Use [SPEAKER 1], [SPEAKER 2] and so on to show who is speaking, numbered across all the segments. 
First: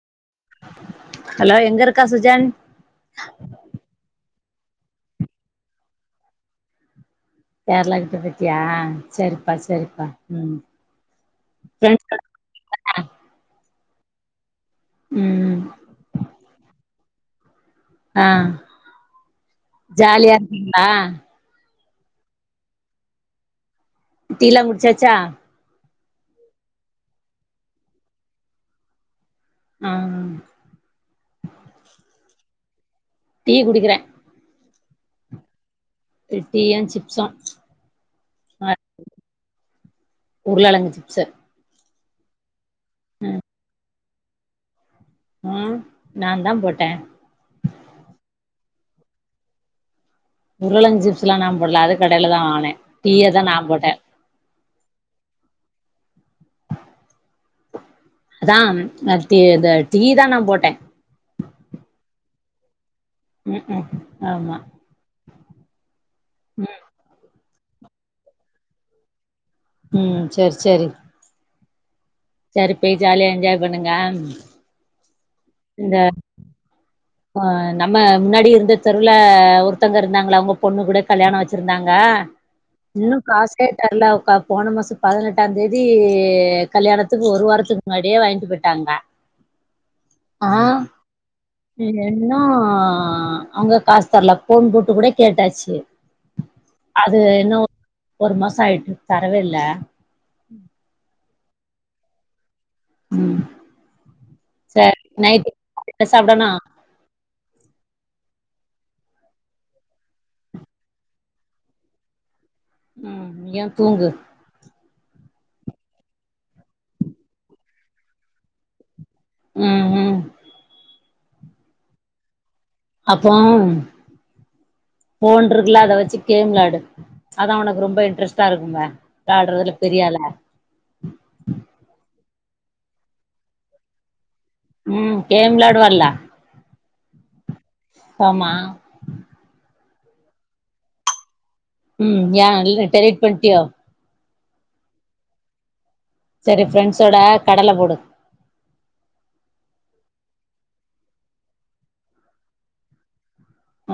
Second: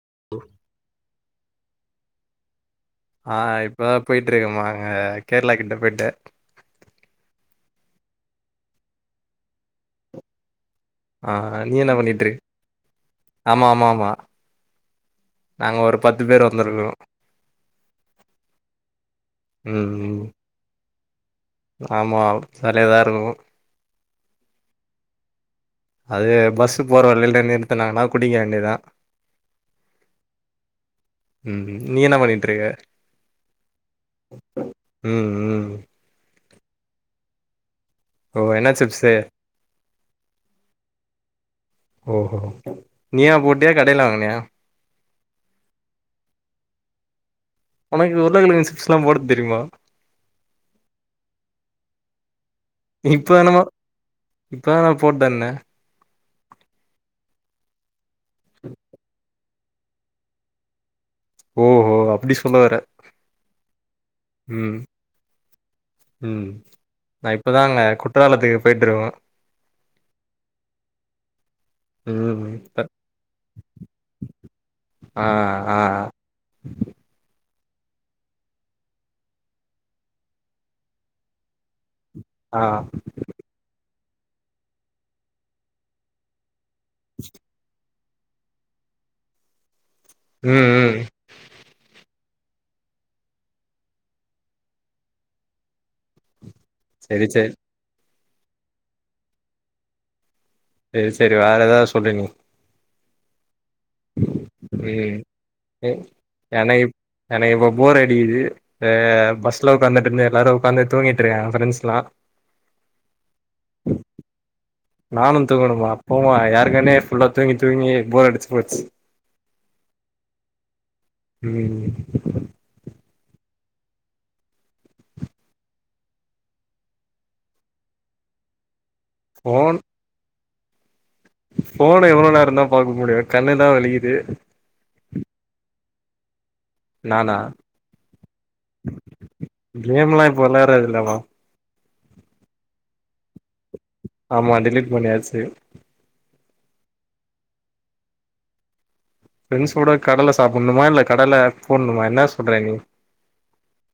[SPEAKER 1] [inaudible]
[SPEAKER 2] Hello எங்கருக்கா சுஜன்
[SPEAKER 1] ஆ இப்ப தா போய் இருக்குமா அங்க கேரளா கிட்ட போய்ட்டு
[SPEAKER 2] கேரளா கிட்ட போய்டியா சரிப்பா சரிப்பா ம்
[SPEAKER 1] ஆ ஆ நீ என்ன
[SPEAKER 2] ஃப்ரெண்ட்ஸ்
[SPEAKER 1] பண்ணிட்டுருக் ஆமா ஆமா ஆமா
[SPEAKER 2] ம்
[SPEAKER 1] நாங்க ஒரு பத்து பேரு வந்துருக்குறோ
[SPEAKER 2] ஆ
[SPEAKER 1] ம்.
[SPEAKER 2] ஜாலியா இருக்கீங்களா
[SPEAKER 1] ஆமா ஜாலியா தா இருக்கோ
[SPEAKER 2] டீலா குடிச்சாச்சா
[SPEAKER 1] அது பஸ் போற வழியில நிறுத்தனாங்கன்னா குடிக்க வேண்டியதா
[SPEAKER 2] ஆ
[SPEAKER 1] ம் நீ என்ன பண்ணி [unintelligible]
[SPEAKER 2] டீ குடிக்கிறே
[SPEAKER 1] ம் ம்
[SPEAKER 2] ட்டீயு சிப்ஸ்ஸா
[SPEAKER 1] ஓ என்ன
[SPEAKER 2] ஆ
[SPEAKER 1] சிப்ஸு?
[SPEAKER 2] உருளக்கெழங்குச் சிப்ஸ்ஸு
[SPEAKER 1] ஓ கோ ஓ நீயா போட்டியா கடையில வாங் ஏ
[SPEAKER 2] உம் நான் தான் போட்டேன்
[SPEAKER 1] உனக்கு உருளகிழங்கு சிப்ஸ் எல்லா போட தெரியுமா
[SPEAKER 2] உருளங்கு சிப்ஸ் எல்லா நான் போடல அது கடையில தான் வாங்குனேன் நா டீயா தான்
[SPEAKER 1] இப்பதானம்மா
[SPEAKER 2] நான் போட்டேன்
[SPEAKER 1] இப்பதான போட்டு தந்தேன்.
[SPEAKER 2] அதான் இந்த இத டீ தான் நான் போட்டேன்
[SPEAKER 1] ஓஹோ அப்படி சொல்ல வர
[SPEAKER 2] உம் உம் ஆமா
[SPEAKER 1] உம்
[SPEAKER 2] ம்
[SPEAKER 1] நா இப் இப்பதாங்க குற்றாலத்துக்கு போயிட்டு இருக்கோம்
[SPEAKER 2] உம் சேரி சேரி
[SPEAKER 1] ம்.
[SPEAKER 2] சேரி போய் ஜாலியா என்ஜாய் பண்ணுங்க
[SPEAKER 1] ஆ ஆ
[SPEAKER 2] இந்த ஆ நம்ம முன்னாடி இருந்த தெருல ஒருத்தவங்க இருந்தாங்கள அவங்க பொண்ணு கூட கல்யாணம் வச்சிருந்தாங்க
[SPEAKER 1] ஆ.
[SPEAKER 2] இன்னும் காஸ்கே தரல அவங் இப்ப போன மாசம் பதினெட்டாம் தேதி கல்யாணத்துக்கு ஒரு வாரத்துக்கு முன்னாடியே வாங்கிட்டு பொயிட்டாங்க
[SPEAKER 1] ம்
[SPEAKER 2] ஆஹ்
[SPEAKER 1] ம்
[SPEAKER 2] ஈங்க இன்னு அவங்க காசு தர்ல ஃபோன் போட்டு கூட கேட்டாச்சு அது
[SPEAKER 1] சரி சரி
[SPEAKER 2] என்னோவ் ஒரு மாசொ ஆயிட்டு தரவே இல்ல
[SPEAKER 1] சரி சரி வேற எதாவது சொல்றீங்களா
[SPEAKER 2] உம்
[SPEAKER 1] உம் எ
[SPEAKER 2] என்ன சாப்டனு
[SPEAKER 1] எனக் எனக்கு இப்ப போரடிக்குது த பஸ்ல உக்காந்துட்டு இருந்து எல்லாரு உக்காந்து தூங்கிட்டிருக்காங்க ஃப்ரெண்ட்ஸ்லா
[SPEAKER 2] உம் ஏன் தூங்கு
[SPEAKER 1] நானு தூங்கணுமா போமா ஏற்கனவே ஃபுல்லா தூங்கி தூங்கி போர் அடிச் போச்சு
[SPEAKER 2] உம் உம்
[SPEAKER 1] உம்
[SPEAKER 2] அப்போ ஃபோன்றுக்குல அத வச்சு கேம் விளையாடு அதா உனக்கு ரொம்ப இன்ட்ரெஸ்டா இருக்குமே யாடுறதுல
[SPEAKER 1] ஃபோன்
[SPEAKER 2] பெரிய ஆள உஹ [inaudible]
[SPEAKER 1] ஃபோன எவ்வளோ நேரந்தா பாக்க முடியு கண்ணுலா வலிக்குது
[SPEAKER 2] உம் கேம் விளையாடுவ இல்ல
[SPEAKER 1] நானா
[SPEAKER 2] ஆமா
[SPEAKER 1] கேம் லாம் இப்போ விளையாடுறது இல்லமா
[SPEAKER 2] உம் ஏன் இல்ல டெலீட் பண்டியோ
[SPEAKER 1] ஆமா டெலீட் பண்ணியாச்சு
[SPEAKER 2] சரி ஃப்ரெண்ட்ஸோட கடல போடு
[SPEAKER 1] ஃப்ரெண்ட்ஸோட கடல சாப்புன்ணுமா இல்ல கடல போட்ணுமா என்ன சொல்ற நீ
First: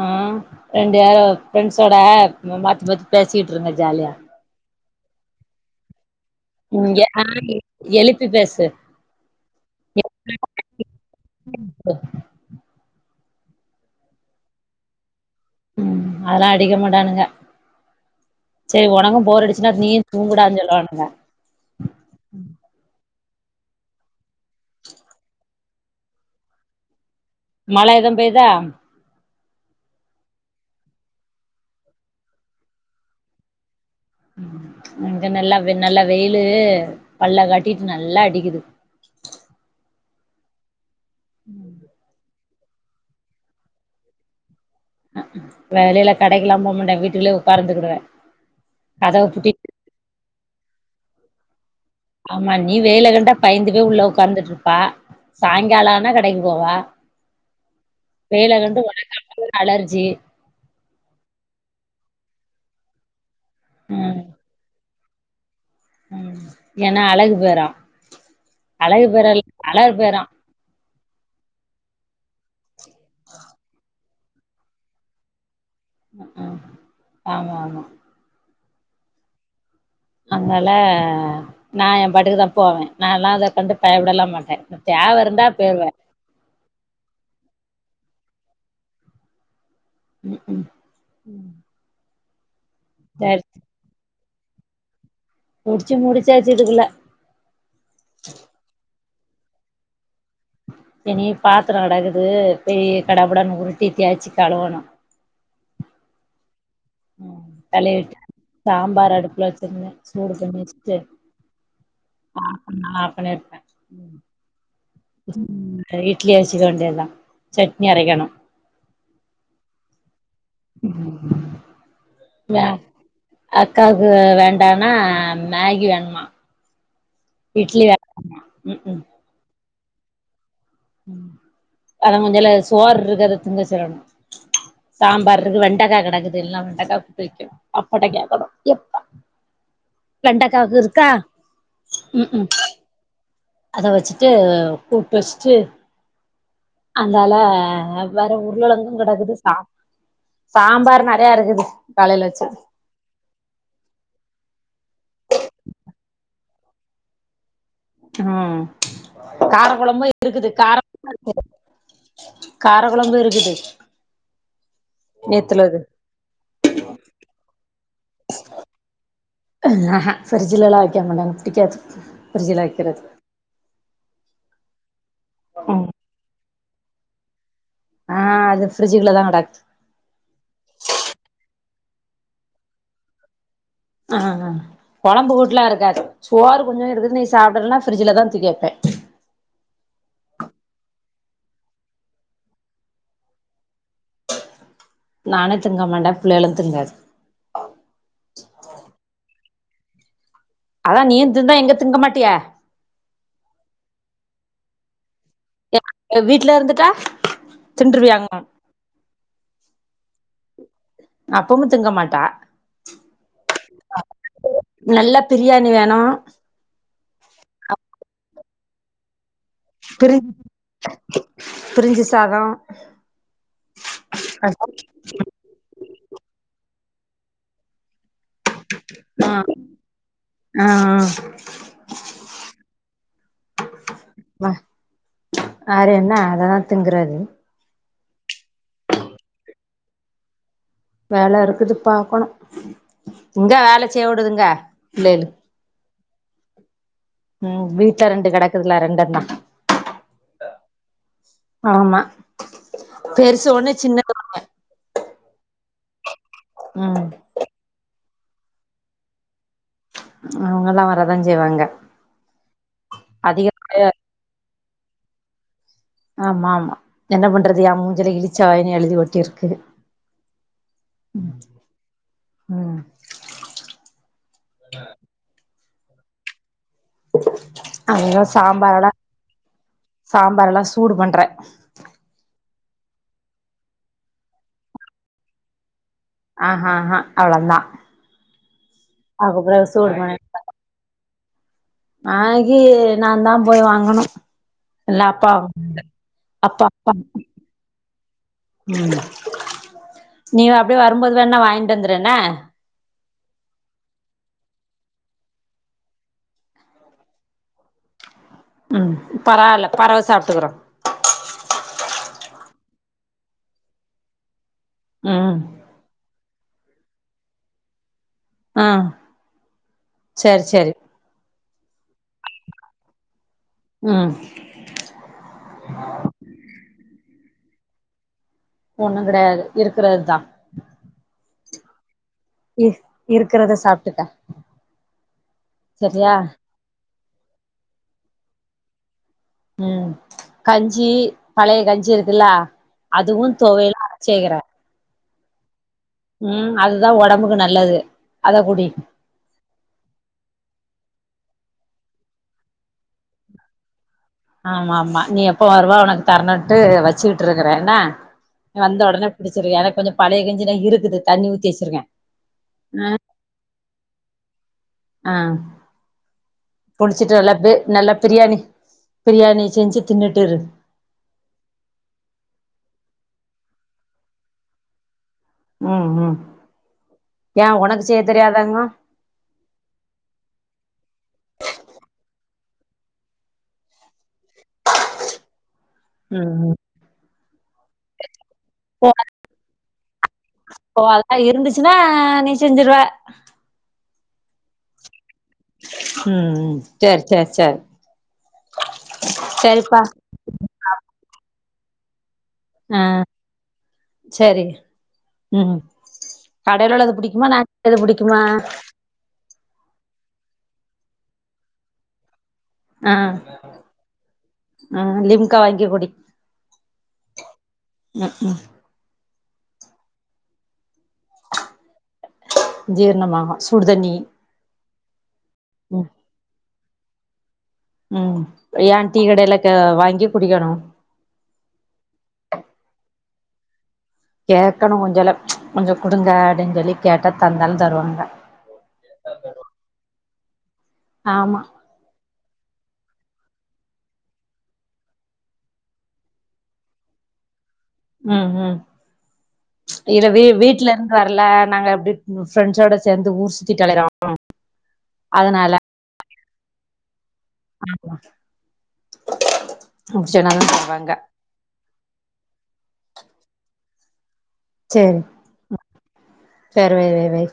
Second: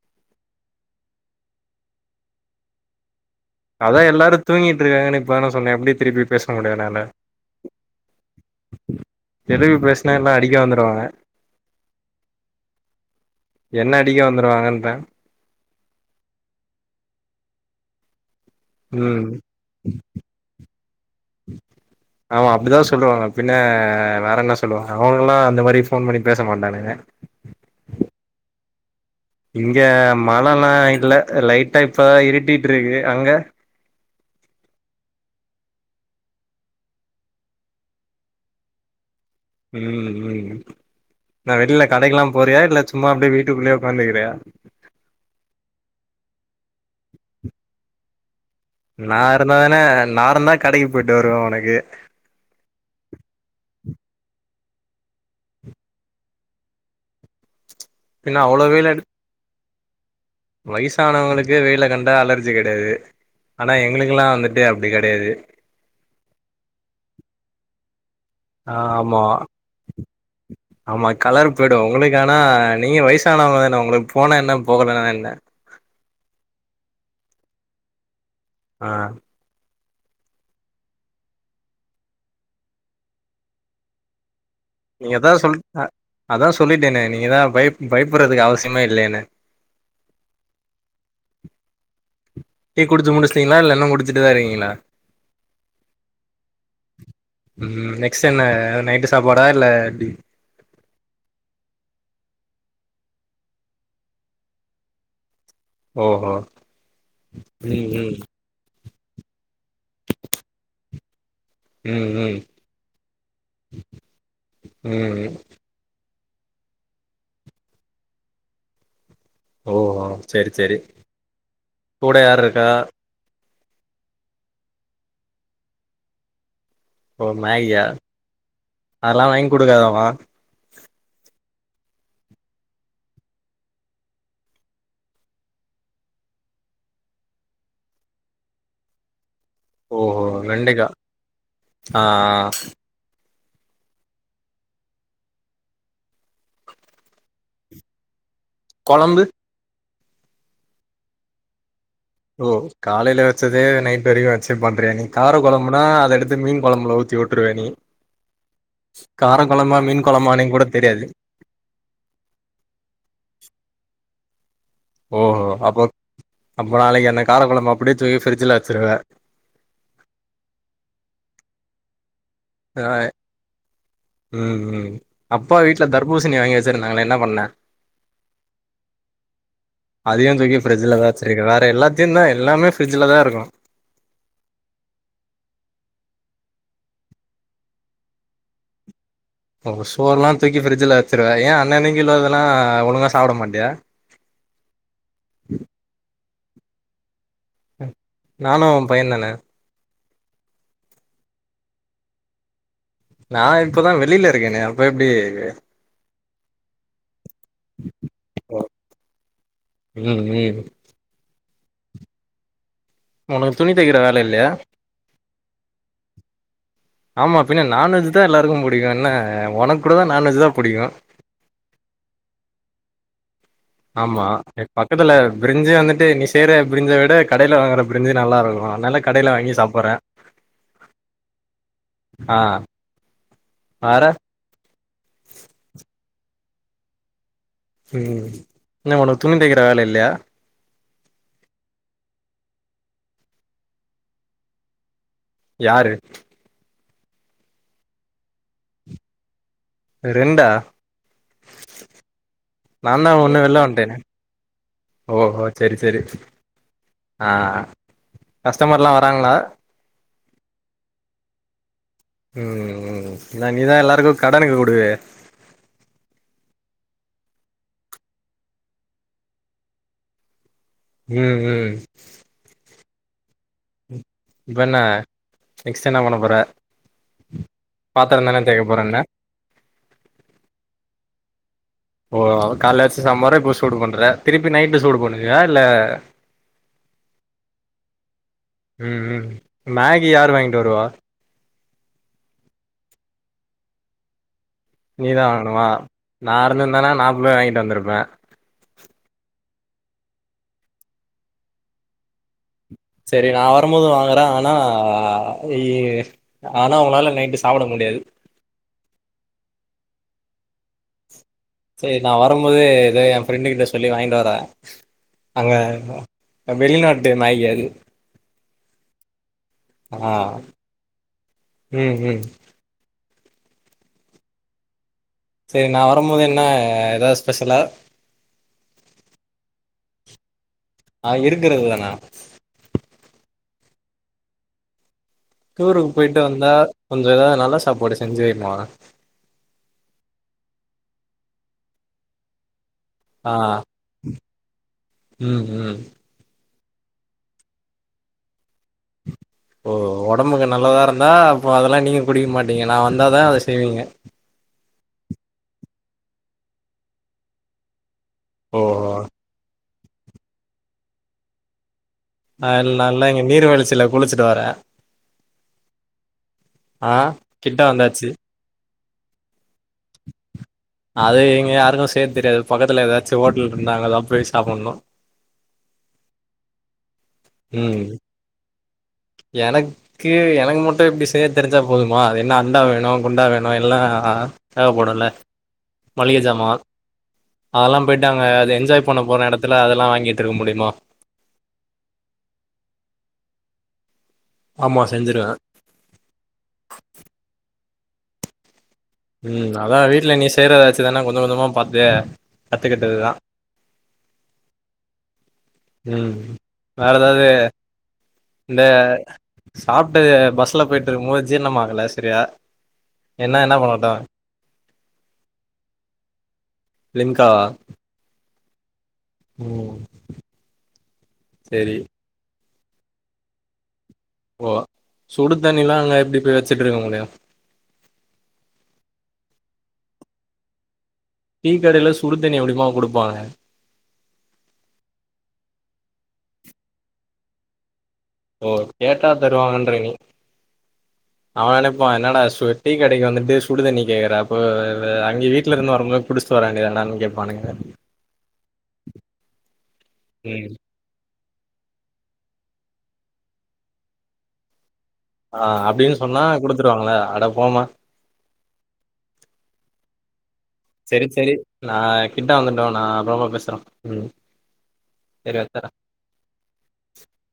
[SPEAKER 2] ஆ [unintelligible] ஃப்ரெண்ட்ஸோட [unintelligible] இருங்க
[SPEAKER 1] அதா
[SPEAKER 2] ஜாலியா
[SPEAKER 1] எல்லாரு தூங்கிட்ருகாங்களே இப்பதான சொன்னே எப்டி திருப்பி பேச முடியு
[SPEAKER 2] உம்
[SPEAKER 1] நானு
[SPEAKER 2] ஆ எழுப்பி பேசு [inaudible]
[SPEAKER 1] தெலுங்கு பேசுனா எல்லா அடிக்க வந்துருவாங்க என்ன அடிக்க வந்துருவாங்கன்றெ
[SPEAKER 2] உம் அதெல்லா அடிக்க மாட்டானுங்க சே
[SPEAKER 1] ம்
[SPEAKER 2] ஒனக்கும் போறடுச்சுனா நீயு தூங்குடான் சொல்றானுங்க
[SPEAKER 1] ஆமா அப்டிதா சொல்லுவாங்க பின்ன வேறென்ன சொல்லுவாங்க அவனுகல்லா அந்த மாரி ஃபோன் பண்ணி பேச மாட்டானுக
[SPEAKER 2] மழ எதும் பெய்தா
[SPEAKER 1] இங்க மழல்லா இல்ல லைட்டா இப்பதா இருட்டிட்ருகு அங்க
[SPEAKER 2] அங்க நல்லா வெ நல்லா வெயிலு பல்ல காட்டிட்டு நல்லா அடிக்குது
[SPEAKER 1] உம் உம் நா வெள்ல கடைக்குலாம் போறியா இல்ல சும்மா அப்டே வீட்டுக்குள்ளே உக்காந்துக்கிறியா
[SPEAKER 2] அ இல்லல்ல கடைக்குலா போக மாட்டே வீட்டுகுல்லயே உக்கார்ந்துகுடுவே
[SPEAKER 1] நா இருந்தா என நா இருந்தா கடக்கி போயிட்டு வருவே ஒனக்கு
[SPEAKER 2] ஆமா நீ வெயில கண்டா பயந்து போய் உள்ள ஒக்காந்துட்ருப்பா சாய்ங்கால ஆனா கடைக்கி போவா
[SPEAKER 1] பின்ன
[SPEAKER 2] வேல
[SPEAKER 1] அவ்ளோ
[SPEAKER 2] கண்டு
[SPEAKER 1] வெயில் அடி
[SPEAKER 2] உனக்காப்பு அலர்ஜி
[SPEAKER 1] வயசானவங்களுக்கு வெயில கண்டா அலர்ஜி கெடையாது ஆனா எங்ளுக்லா வந்துட்டு அப்டி அப்டி கெடையாது
[SPEAKER 2] உஹம் ஏன்னா அழகு போய்று
[SPEAKER 1] ஆஹ் ஆமா
[SPEAKER 2] பேரா
[SPEAKER 1] ஆமா கலர் போய்டு உங்களுக்கு ஆனா நீங்க வயசானவங்க தான உங்குளுக்கு போனா என்ன போகலா என்ன
[SPEAKER 2] ஆஹ் ஆமா ஆமா
[SPEAKER 1] ஆஹ்
[SPEAKER 2] அதனால நா ஏ பாட்டுக்குதா போவே நால்லா அத கண்டு பயபடலா மாட்ட
[SPEAKER 1] நீங்கதா சொல்ட் அ அதா சொல்லிட்டேனே நீங்கதா பய பயப்பற்றதுக்கு அவசியமே இல்லேயேனு
[SPEAKER 2] ம் ம்
[SPEAKER 1] டீ குடிச்சி
[SPEAKER 2] சரி
[SPEAKER 1] முடிச்சிட்டீங்களா இல்ல இன்னு குடிக் [unintelligible] இருக்கீங்களா
[SPEAKER 2] முடிச்சு முடிச்சாச்சு இதுக்குள்ள
[SPEAKER 1] ம் நெக்ஸ்ட் என்ன நைட்டு சாப்பாடா இல்ல எப்டி
[SPEAKER 2] எனி பாத்ரம் கடக்குது பேய் கடபுடான்னு உருட்டி தேச்சி கழுவனும்
[SPEAKER 1] ஓஹோ
[SPEAKER 2] உம்
[SPEAKER 1] ம் ம்
[SPEAKER 2] கழுவிட்டு சாம்பார் அடுப்புல வெச்சிருந்தன் சூடு பன்னி வெச்சுட்டு
[SPEAKER 1] ம் ம்
[SPEAKER 2] ஆ [unintelligible]
[SPEAKER 1] உம்
[SPEAKER 2] இட்லி அர்ச்சு கொண்டதா சட்னி அரைக்கணும்
[SPEAKER 1] ஓஹோ செரி செரி கூட யார்
[SPEAKER 2] வே
[SPEAKER 1] இருக்கா
[SPEAKER 2] அக்காவுக்கு வேண்டானா மேகி வேணுமா
[SPEAKER 1] ஓ
[SPEAKER 2] இட்லி வேன்டாமா உக்ஹூம்
[SPEAKER 1] குடுக்காதவா குட்
[SPEAKER 2] ம் அதான் கொஞ்சமல சோர் இருக்கு அத திங்கச்சொல்லணு சாம்பார் இருக்கு வெண்டைக்கா கடக்குது எல்லாம் வெண்டக்காய் குட்டு வைக்கணும் அப்படைக்கு அப்பட எப்பா
[SPEAKER 1] ஓஹோ
[SPEAKER 2] வெண்டக்காவுக்கு
[SPEAKER 1] வெண்டகா
[SPEAKER 2] இருக்கா ம் ம்
[SPEAKER 1] ஆஹ்ஹ்
[SPEAKER 2] அத வச்சுட்டு கூட்டு வச்ட்டு அந்தால வேற உருழங்கும்
[SPEAKER 1] கொழம்பு
[SPEAKER 2] கெடக்குது சாப் சாம்பார் நெறைய இருக்குது காலைல
[SPEAKER 1] ஓ
[SPEAKER 2] வச்சது
[SPEAKER 1] காலயில வச்சதே நைட் வரைக்கும் வச்சு பண்றிய நீ கார குழம்புனா அத எடுத்து மீன் கொழம்புல ஊதியூட்டருவ நீ
[SPEAKER 2] ம் கார
[SPEAKER 1] கொழம்பா மீன்
[SPEAKER 2] கொழம்பு
[SPEAKER 1] கொழம்பானே
[SPEAKER 2] இருக்குது
[SPEAKER 1] கூட
[SPEAKER 2] கார
[SPEAKER 1] தெரியாது
[SPEAKER 2] இருக்கு கார கொழம்பு இருக்குது
[SPEAKER 1] ஒஒ
[SPEAKER 2] நேத்துள்ளது
[SPEAKER 1] அப்போ அப்ப நாளைக்கு அந்த கார கொழம்ப அப்டியே தூக்கி ஃபிரிட்ஜ்ல வச்சிருவ
[SPEAKER 2] [inaudible] ஃபிரிஜ்ல வைக்கிறது
[SPEAKER 1] உம் அப்பா வீட்டுல தர்பூசணி வாங்கி வச் செரி நாங்களா என்ன பண்ணேன்
[SPEAKER 2] ஆ அது ஃப்ரிட்ஜுக்குள்ள தா கெடக்கு
[SPEAKER 1] அதையும் தூக்கி ஃபிரிட்ஜ்லதா வச்சிருக்கே வேற எல்லாத் தென்ன எல்லாமே ஃபிரிஜ்ல தா இருக்கும்
[SPEAKER 2] ஆ ஹ கொழம்பு கூட்டுலா இருக்காது சோறு கொஞ்சோ இருக்குது நீ சாப்டலன்னா ஃப்ரிஜ்லதா தூக்கி வப்பே
[SPEAKER 1] ஓ சோர் எல்லாம் தூக்கி ஃபிரிஜ்ல வச்சிருவே ஏன் அன்னனைக்கு உள்ளதெல்லா ஒழுங்கா சாப்ட மாட்டியா
[SPEAKER 2] நானே திங்கமட்ட பிள்ளேலு திங்காது
[SPEAKER 1] நானும் உன் பையன் தான
[SPEAKER 2] அதா நீதிருந்தா எங்க திங்க மாட்டிய
[SPEAKER 1] நா இப்பதா வெளில இருக்கேனே அப்ப எப்டி
[SPEAKER 2] வீட்டுல இருந்துட்டா தின்டுருவியாங்கு
[SPEAKER 1] ம் ம்
[SPEAKER 2] அப்பமு திங்க மாட்டா
[SPEAKER 1] உனக்கு துணி தைக்கிற வேலை இல்லையா
[SPEAKER 2] நல்லா பிரியாணி வேண்
[SPEAKER 1] ஆமா பின்ன நான்வெஜ் தா எல்லாருக்கு புடி ன்ன உனக்கு கூட தா
[SPEAKER 2] பிரி
[SPEAKER 1] நான்வெஜ் தா புடிக்கு
[SPEAKER 2] பிரிஞ்சு சாதம்
[SPEAKER 1] ஆமா பக்கத்துல பிரிஞ்சு வந்துட்டு நீ செற பிரிஞ்ச விட கடைல வாங்கற ப்ரிஞ்சு
[SPEAKER 2] ஆஹ் ஆஹ்
[SPEAKER 1] ஆ
[SPEAKER 2] ஆஹ்
[SPEAKER 1] வேற
[SPEAKER 2] வே வேற என்ன அத திங்கறது
[SPEAKER 1] உம் என்ன உனக்கு துணி தைக்கிற வேல இல்லியா
[SPEAKER 2] வேல இருக்குது பாக்கணு எங்க வேல செய்வுடுதுங்க
[SPEAKER 1] யாரு
[SPEAKER 2] உம் வீட்ல ரெண்டு கிடக்குதுல ரெண்டன்ன
[SPEAKER 1] ரெண்டா
[SPEAKER 2] ஆமா
[SPEAKER 1] நாந்தா ஒன்னு
[SPEAKER 2] பெருசு
[SPEAKER 1] வெல்ல
[SPEAKER 2] ஒண்ணு
[SPEAKER 1] வண்டனே
[SPEAKER 2] சின்னது ஒண்ணு
[SPEAKER 1] ஓஹோ செரி செரி
[SPEAKER 2] ம்
[SPEAKER 1] ஆஹ் கஸ்டமர்ல்லா வராங்களா
[SPEAKER 2] அவங்கல்லா வரதா செய்வாங்க
[SPEAKER 1] உம் ம்
[SPEAKER 2] அதிக
[SPEAKER 1] ஏன்னா நீதா எல்லாருக்கு கடனுக்கு குடு [unintelligible]
[SPEAKER 2] ஆமா ஆமா என்ன பண்றது ஏ மூஞ்சில இழிச்ச வாயினு எழுதி ஓட்டிருக்கு
[SPEAKER 1] உம் உம்
[SPEAKER 2] ம்
[SPEAKER 1] பண்ண நெக்ஸ்ட் என்ன பண்ணப் போற
[SPEAKER 2] அதா
[SPEAKER 1] பாத்தரந்தான தேக்க
[SPEAKER 2] சாம்பார்
[SPEAKER 1] போற
[SPEAKER 2] எல்லா
[SPEAKER 1] என்ன
[SPEAKER 2] சாம்பார் எல்லா சூடு பண் ட்ற
[SPEAKER 1] ஓ கால வெச்ச சாம்பார இப்போ சூடு பண்ற திருப்பி நைட் சூடு பண்ணுவியா இல்ல
[SPEAKER 2] ஆஹ்ஹஹா அவ்ளந்தா
[SPEAKER 1] ம் உம்
[SPEAKER 2] அதுக்கப்றோ
[SPEAKER 1] மேகி யார் வாங்கிட்டு வருவா
[SPEAKER 2] நாளைக்கு நான் தான் போய் வாங்கனும்
[SPEAKER 1] நீதான் வாங்கனுமா நான் இருந்து இருந்தானா
[SPEAKER 2] அப்பா
[SPEAKER 1] நாற்பள்ள வாங்கிட்டு வந்திருப்பேன்
[SPEAKER 2] ம் நீ அப்படியே வரும்போது வேண வாங்கிட்டு வந்துறன என்ன
[SPEAKER 1] செரி நான் வரும்போது வாங்குறேன் ஆனா ஆனா உன்னால நைட்டு சாப்பிட முடியாது
[SPEAKER 2] உம் பரவாயில்ல பறவு சாப்பிட்டுக்கறோம்
[SPEAKER 1] சரி நான் வரும்போது ஏதோ என் ஃப்ரெண்டு கிட்ட சொல்லி வாங்கிட்டு வரேன்
[SPEAKER 2] ம்
[SPEAKER 1] அங்க வெளிநாட்டு நாய்க அது
[SPEAKER 2] ஆஹ் சேர் சேரி
[SPEAKER 1] உம் உம்
[SPEAKER 2] உம்
[SPEAKER 1] சேரி நான் வரும்போது என்ன ஏதாவது ஸ்பெஷலா
[SPEAKER 2] ஒண்ணு கெடையாது இருக்கறது தான்
[SPEAKER 1] ஆ இருக்கிறது தானா
[SPEAKER 2] இ இருக்கிறத சாப்டுக்க
[SPEAKER 1] டூருக்கு போயிட்டு வந்தா கொஞ்சம் ஏதாவது நல்லா சாப்பாடு செஞ்சு வைமா
[SPEAKER 2] உம் கஞ்சி பழைய கஞ்சி இருக்குல்லா அதுவும் துவையலும் அரைச்சி வெக்கிறேன்
[SPEAKER 1] உம் உம்
[SPEAKER 2] உம் அதுதான் உடம்புக்கு நல்லது அத குடி
[SPEAKER 1] ஓ உடம்புக்கு நல்லதா இருந்தா அப்போ அதெல்லா நீங்க குடிக்க மாட்டீங்க நான் வந்தாதான் அத செய்வீங்க
[SPEAKER 2] ஆமா ஆமா நீ எப்ப வருவா உனக்கு தரணுட்டு வச்சுக்கிட்டு இருக்கறே என்ன நீ வந்த
[SPEAKER 1] ஓஹோ
[SPEAKER 2] உடனே புடுச்சுரு எனக்கு கொஞ்சோ பழைய கஞ்சின இருக்குது தண்ணி ஊத்தி வச்சிருக்கேன்
[SPEAKER 1] ஆஹ் நா நல்லா இங்க நீர்வளச்சில குளிச்சுட்டு வரே
[SPEAKER 2] ஆஹ்
[SPEAKER 1] ஆஹ் கிட்ட வந்தாச்சு
[SPEAKER 2] பிரியாணி செஞ்சு தின்னுட்டு இரு
[SPEAKER 1] அது எங்க யாருக்கும் செய்ய தெரியாது பக்கத்துல ஏதாச்சு ஓட் டல் இருந்தா அங்கதான் போய் சாப்படணும்
[SPEAKER 2] உம் உம் ஏன்
[SPEAKER 1] ம்
[SPEAKER 2] ஒனக்கு செய்ய தெரியாதாங்கு
[SPEAKER 1] எனக்கு எனக்கு மட்டு இப்டி செய்ய தெரிஞ்சா போதுமா அது என்ன அண்டா வேணும் குண்டா வேணும் எல்லா தேவப்படும் இல்ல
[SPEAKER 2] ம் ம்
[SPEAKER 1] மளிகஜாமான் அதெல்லா போயிட்டு அங்க அது என்ஜாய்
[SPEAKER 2] ஓ
[SPEAKER 1] பண்ண போன எடத்தல ல்ல அதெல்லா வாங்கி
[SPEAKER 2] ஓ அதுலா இருந்துச்சுன்னா நீ செஞ்சிருவ
[SPEAKER 1] ஆமா செஞ்சிருவேன்
[SPEAKER 2] உம் உம் செரி செரி செரி
[SPEAKER 1] உம் அதா வீட்ல நீ செய்யறத வெச்சு தானா கொஞ்ச கொஞ்சமா பாத்து
[SPEAKER 2] அ
[SPEAKER 1] கத்துக்கிட்டதுதா
[SPEAKER 2] சரி உம்
[SPEAKER 1] உம் வேற எதாவ்து
[SPEAKER 2] புடிக்குமா
[SPEAKER 1] இந்த சாப் ஆப்ட்டது பஸ்ல போயிட்ருக்கும் போது ஜீர்ணமாகல செரியா
[SPEAKER 2] அ அ லிம்கா வாங்கி குடி
[SPEAKER 1] லிம்காவா
[SPEAKER 2] ம் ஹூ
[SPEAKER 1] ம் செரி
[SPEAKER 2] ஜீர்ணமாகு சுடுதண்ணி
[SPEAKER 1] ப சுடுதண்ணில்லா
[SPEAKER 2] ம்
[SPEAKER 1] அங்க எப்டி போய் வெ ச்சிட்ருக்க முடியு
[SPEAKER 2] ம் ஏ டீ கடையிலக்க வாங்கி குடிக்கணு
[SPEAKER 1] டீ கடையில சுடுதண்ணி எப்டிமா குடுப்பாங்க
[SPEAKER 2] கேக்கணு கொஞ்சல்லா கொஞ்சொ குடுங்க அப்டின் சொல்லி கேட்டா தந்தாலு தருவாங்க
[SPEAKER 1] ஓ கேட்டா தருவாங்கன்ற நீ
[SPEAKER 2] ஆமா
[SPEAKER 1] அவ நெனப்பா என்னடா சு டீ கடைக்கு வந்துட்டு சுடு தண்ணி கேக்கற அப்போ வ வ வ அங்கி வீட்லருந்து வரும்போதே புடிச்ட்டு வர வேண்டிதானடான் கேப்பானுங்க
[SPEAKER 2] ம் ம் இல வீ
[SPEAKER 1] ம்
[SPEAKER 2] வீட்லருந்து வர்ல நாங்க அப்டி ம் ஃப்ரெண்சோட சேந்து ஊர்சுத்திட்டு அளைறோ
[SPEAKER 1] ஆஹ் அப்டின்னு சொன்னா குடுத்துருவாங்களே அட போமா
[SPEAKER 2] ஆமா முடிச்சோனதா தருவாங்க
[SPEAKER 1] செரி செரி நா கிட்ட வந்துட்டோ நா அப்றமா பேசுற ம்
[SPEAKER 2] சரி
[SPEAKER 1] செரி வச்சர்றே
[SPEAKER 2] சரி வை வை வை